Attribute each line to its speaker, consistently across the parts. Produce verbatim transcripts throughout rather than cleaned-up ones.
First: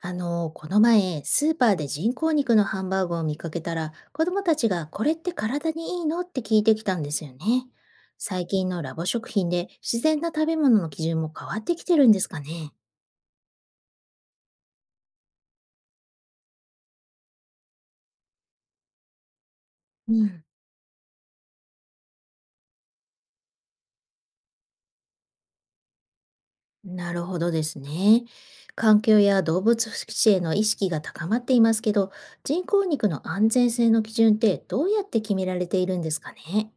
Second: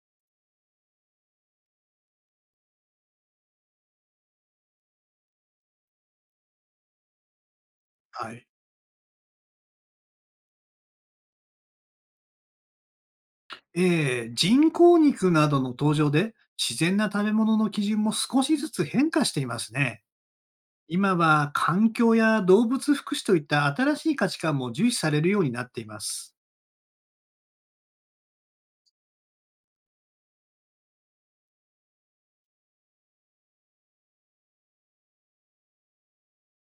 Speaker 1: あの、この前、スーパーで人工肉のハンバーグを見かけたら、子供たちがこれって体にいいのって聞いてきたんですよね。
Speaker 2: はい。
Speaker 1: 最近のラボ食品で自然な食べ物の基準も変わってきてるんですかね。
Speaker 2: ええ、人工肉などの登場で、自然な食べ物の基準も少しずつ変化していますね。
Speaker 1: うん。
Speaker 2: 今は環境や動物福祉といった新しい価値観も重視されるようになっています。
Speaker 1: なるほどですね。環境や動物福祉への意識が高まっていますけど、人工肉の安全性の基準ってどうやって決められているんですかね。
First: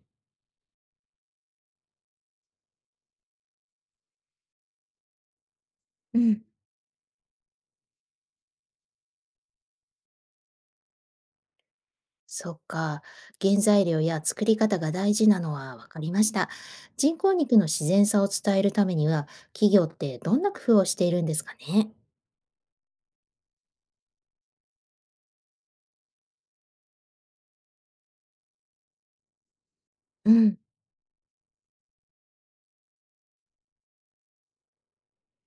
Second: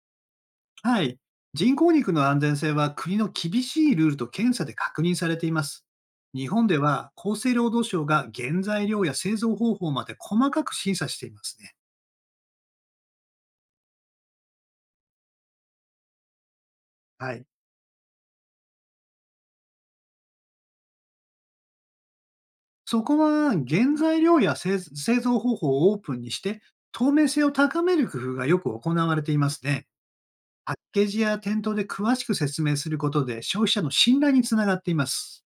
Speaker 2: はい。人工肉の安全性は国の厳しいルールと検査で確認されています。
Speaker 1: うん。
Speaker 2: 日本では厚生労働省が原材料や製造方法まで細かく審査していますね。
Speaker 1: そっか。原材料や作り方が大事なのは分かりました。人
Speaker 2: は
Speaker 1: 工
Speaker 2: い。
Speaker 1: 肉の自然さを伝えるためには、企業ってどんな工夫をしているんですかね。
Speaker 2: そこは原材料や製製造方法をオープンにして、透明性を高める工夫がよく行われていますね。
Speaker 1: うん。
Speaker 2: パッケージや店頭で詳しく説明することで消費者の信頼につながっています。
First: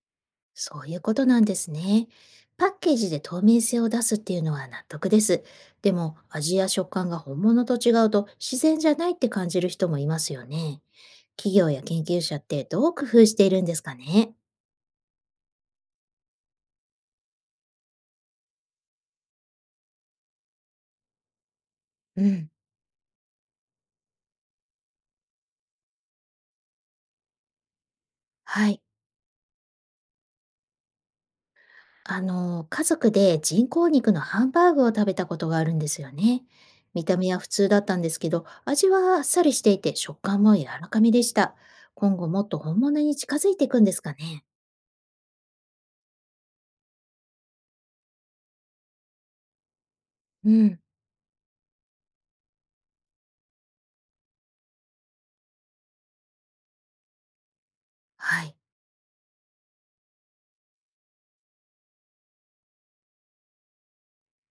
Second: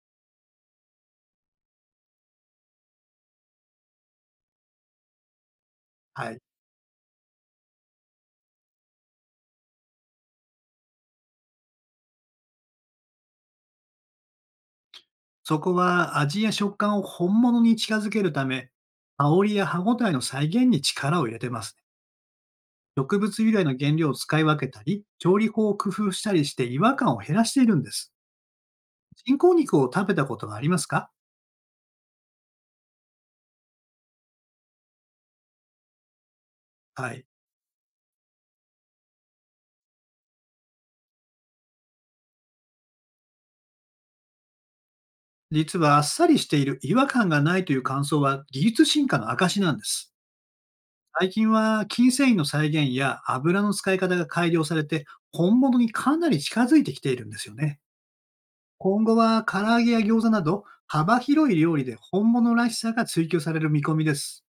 Speaker 1: そういうことなんですね。パッケージで透明性を出すっていうのは納得です。でも、
Speaker 2: はい。
Speaker 1: 味や食感が本物と違うと自然じゃないって感じる人もいますよね。企業や研究者ってどう工夫しているんですかね。
Speaker 2: そこは味や食感を本物に近づけるため、香りや歯ごたえの再現に力を入れてますね。
Speaker 1: うん。
Speaker 2: 植物由来の原料を使い分けたり、調理法を工夫したりして違和感を減らしているんです。
Speaker 1: はい。
Speaker 2: 人工肉を食べたことがありますか？
Speaker 1: あの、家族で人工肉のハンバーグを食べたことがあるんですよね。見
Speaker 2: は
Speaker 1: た
Speaker 2: い。
Speaker 1: 目は普通だったんですけど、味はあっさりしていて食感も柔らかめでした。今後もっと本物に近づいていくんですかね。
Speaker 2: 実はあっさりしている、違和感がないという感想は技術進化の証なんです。
Speaker 1: うん。
Speaker 2: 最近は筋繊維の再現や油の使い方が改良されて、本物にかなり近づいてきているんですよね。
Speaker 1: はい。
Speaker 2: 今後は唐揚げや餃子など幅広い料理で本物らしさが追求される見込みです。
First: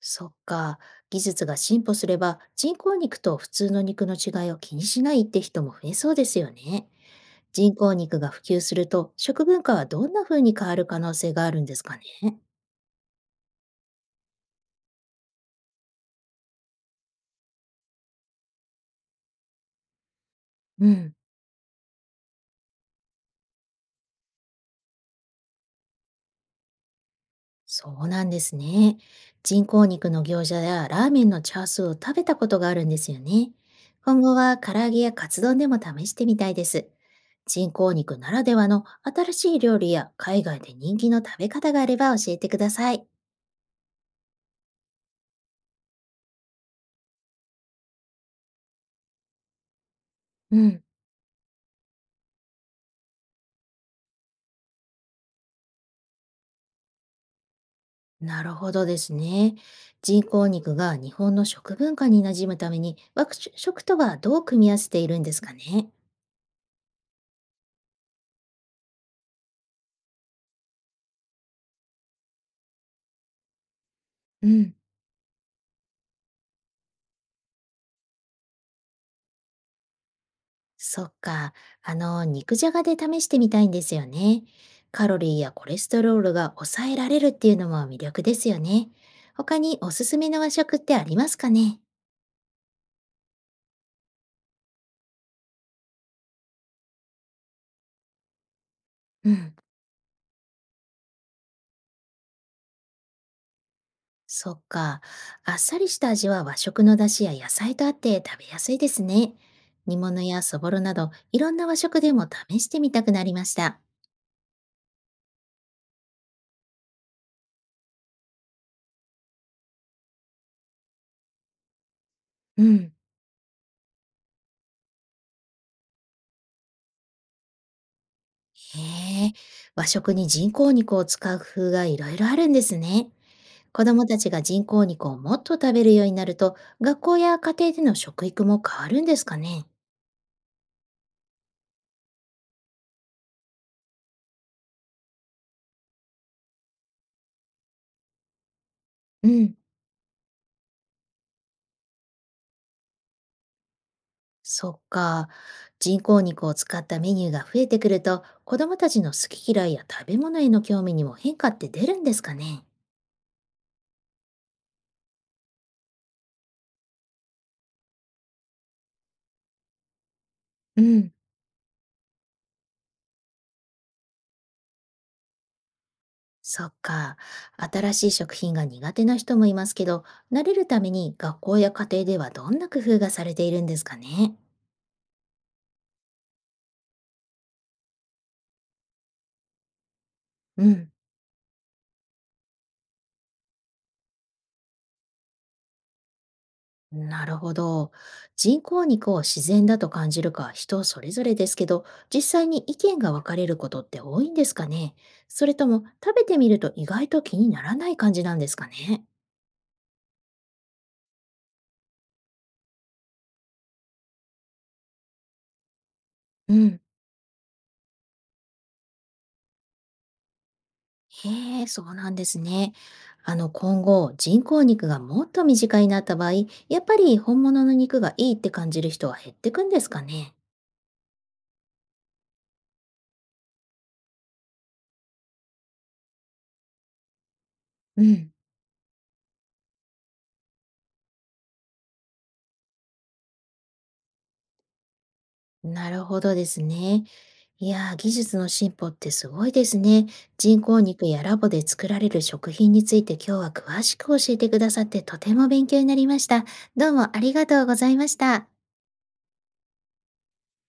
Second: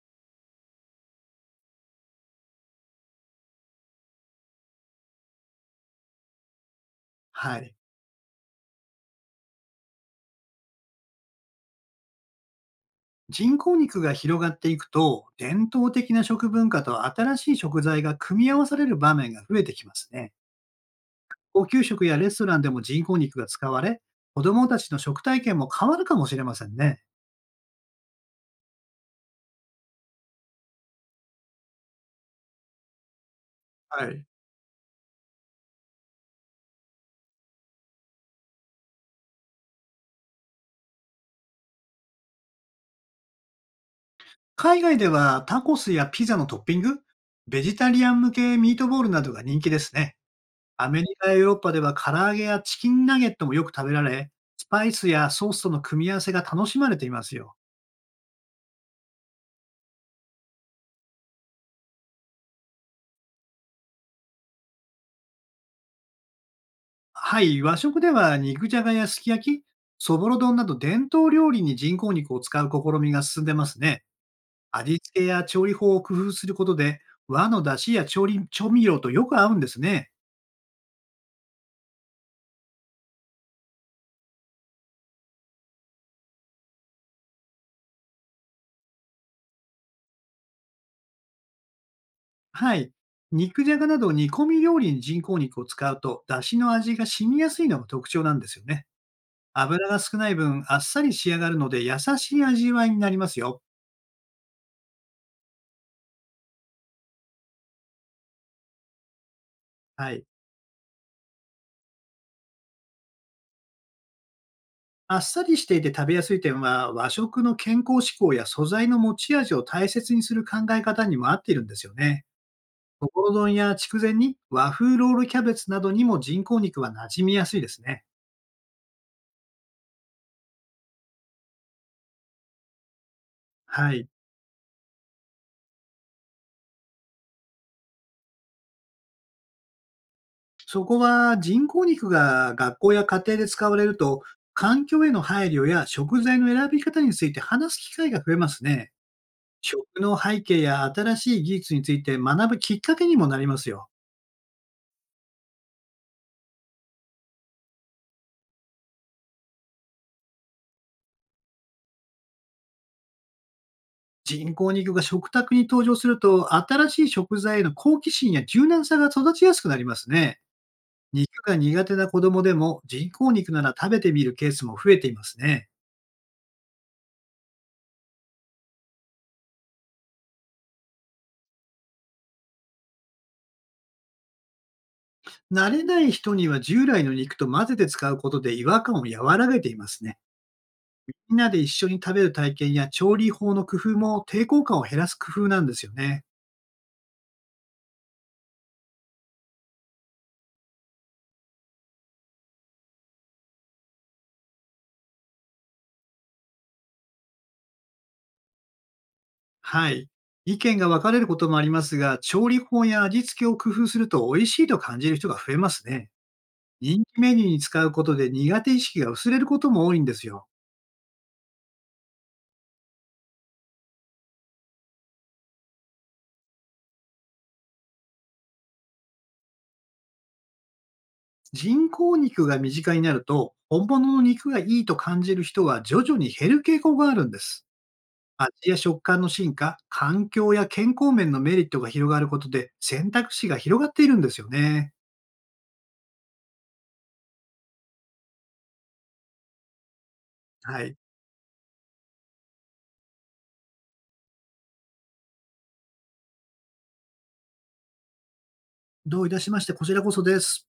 Speaker 1: そっか。技術が進歩すれば、人工肉と普通の肉の違いを気にしないって人も増えそうですよね。
Speaker 2: はい。
Speaker 1: 人工肉が普及すると、食文化はどんな風に変わる可能性があるんですかね。
Speaker 2: 人工肉が広がっていくと、伝統的な食文化と新しい食材が組み合わされる場面が増えてきますね。
Speaker 1: うん。
Speaker 2: お給食やレストランでも人工肉が使われ、子供たちの食体験も変わるかもしれませんね。
Speaker 1: そうなんですね。人工肉の餃子やラーメンのチャースを食べたことがあるんですよね。
Speaker 2: は
Speaker 1: 今
Speaker 2: い。
Speaker 1: 後は唐揚げやカツ丼でも試してみたいです。人工肉ならではの新しい料理や海外で人気の食べ方があれば教えてください。
Speaker 2: 海外ではタコスやピザのトッピング、ベジタリアン向けミートボールなどが人気ですね。
Speaker 1: うん。
Speaker 2: アメリカやヨーロッパでは唐揚げやチキンナゲットもよく食べられ、スパイスやソースとの組み合わせが楽しまれていますよ。
Speaker 1: なるほどですね。人工肉が日本の食文化に馴染むために、和食とはどう組み合わせているんですかね。
Speaker 2: はい、和食では肉じゃがやすき焼き、そぼろ丼など伝統料理に人工肉を使う試みが進んでますね。
Speaker 1: うん。
Speaker 2: 味付けや調理法を工夫することで、和の出汁や調理調味料とよく合うんですね。
Speaker 1: そっか。あの、肉じゃがで試してみたいんですよね。カロリーやコレステロールが抑えられるっていうのも魅力ですよね。他におすすめの和食ってありますかね。
Speaker 2: はい。肉じゃがなど煮込み料理に人工肉を使うと、出汁の味が染みやすいのが特徴なんですよね。
Speaker 1: うん。
Speaker 2: 油が少ない分、あっさり仕上がるので、優しい味わいになりますよ。
Speaker 1: そっか。あっさりした味は和食の出汁や野菜とあって食べやすいですね。煮
Speaker 2: は
Speaker 1: 物
Speaker 2: い。
Speaker 1: やそぼろなど、いろんな和食でも試してみたくなりました。
Speaker 2: あっさりしていて食べやすい点は、和食の健康志向や素材の持ち味を大切にする考え方にも合っているんですよね。
Speaker 1: うん。
Speaker 2: ところ丼や筑前煮、和風ロールキャベツなどにも人工肉は馴染みやすいですね。
Speaker 1: へえ、和食に人工肉を使う工夫がいろいろあるんですね。子
Speaker 2: は
Speaker 1: ども
Speaker 2: い。
Speaker 1: たちが人工肉をもっと食べるようになると、学校や家庭での食育も変わるんですかね。
Speaker 2: そこは人工肉が学校や家庭で使われると、環境への配慮や食材の選び方について話す機会が増えますね。
Speaker 1: うん。
Speaker 2: 食の背景や新しい技術について学ぶきっかけにもなりますよ。
Speaker 1: そっか。人工肉を使ったメニューが増えてくると、子どもたちの好き嫌いや食べ物への興味にも変化って出るんですかね。
Speaker 2: 人工肉が食卓に登場すると、新しい食材への好奇心や柔軟さが育ちやすくなりますね。
Speaker 1: うん。
Speaker 2: 肉が苦手な子供でも人工肉なら食べてみるケースも増えていますね。
Speaker 1: そっか。新しい食品が苦手な人もいますけど、慣れるために学校や家庭ではどんな工夫がされているんですかね。
Speaker 2: 慣れない人には従来の肉と混ぜて使うことで違和感を和らげていますね。
Speaker 1: うん。
Speaker 2: みんなで一緒に食べる体験や調理法の工夫も抵抗感を減らす工夫なんですよね。
Speaker 1: なるほど。人工肉を自然だと感じるかは人それぞれですけど、実際に意見が分かれることって多いんですかね。それとも食べてみると意外と気にならない感じなんですかね。
Speaker 2: はい。意見が分かれることもありますが、調理法や味付けを工夫すると美味しいと感じる人が増えますね。
Speaker 1: うん。
Speaker 2: 人気メニューに使うことで苦手意識が薄れることも多いんですよ。
Speaker 1: へえ、そうなんですね。あの、今後、人工肉がもっと身近になった場合、やっぱり本物の肉がいいって感じる人は減ってくんですかね。
Speaker 2: 人工肉が身近になると、本物の肉がいいと感じる人は徐々に減る傾向があるんです。
Speaker 1: うん。
Speaker 2: 味や食感の進化、環境や健康面のメリットが広がることで選択肢が広がっているんですよね。
Speaker 1: なるほどですね。いやー、技術の進歩ってすごいですね。人工
Speaker 2: はい。
Speaker 1: 肉やラボで作られる食品について今日は詳しく教えてくださってとても勉強になりました。どうもありがとうございました。
Speaker 2: どういたしまして、こちらこそです。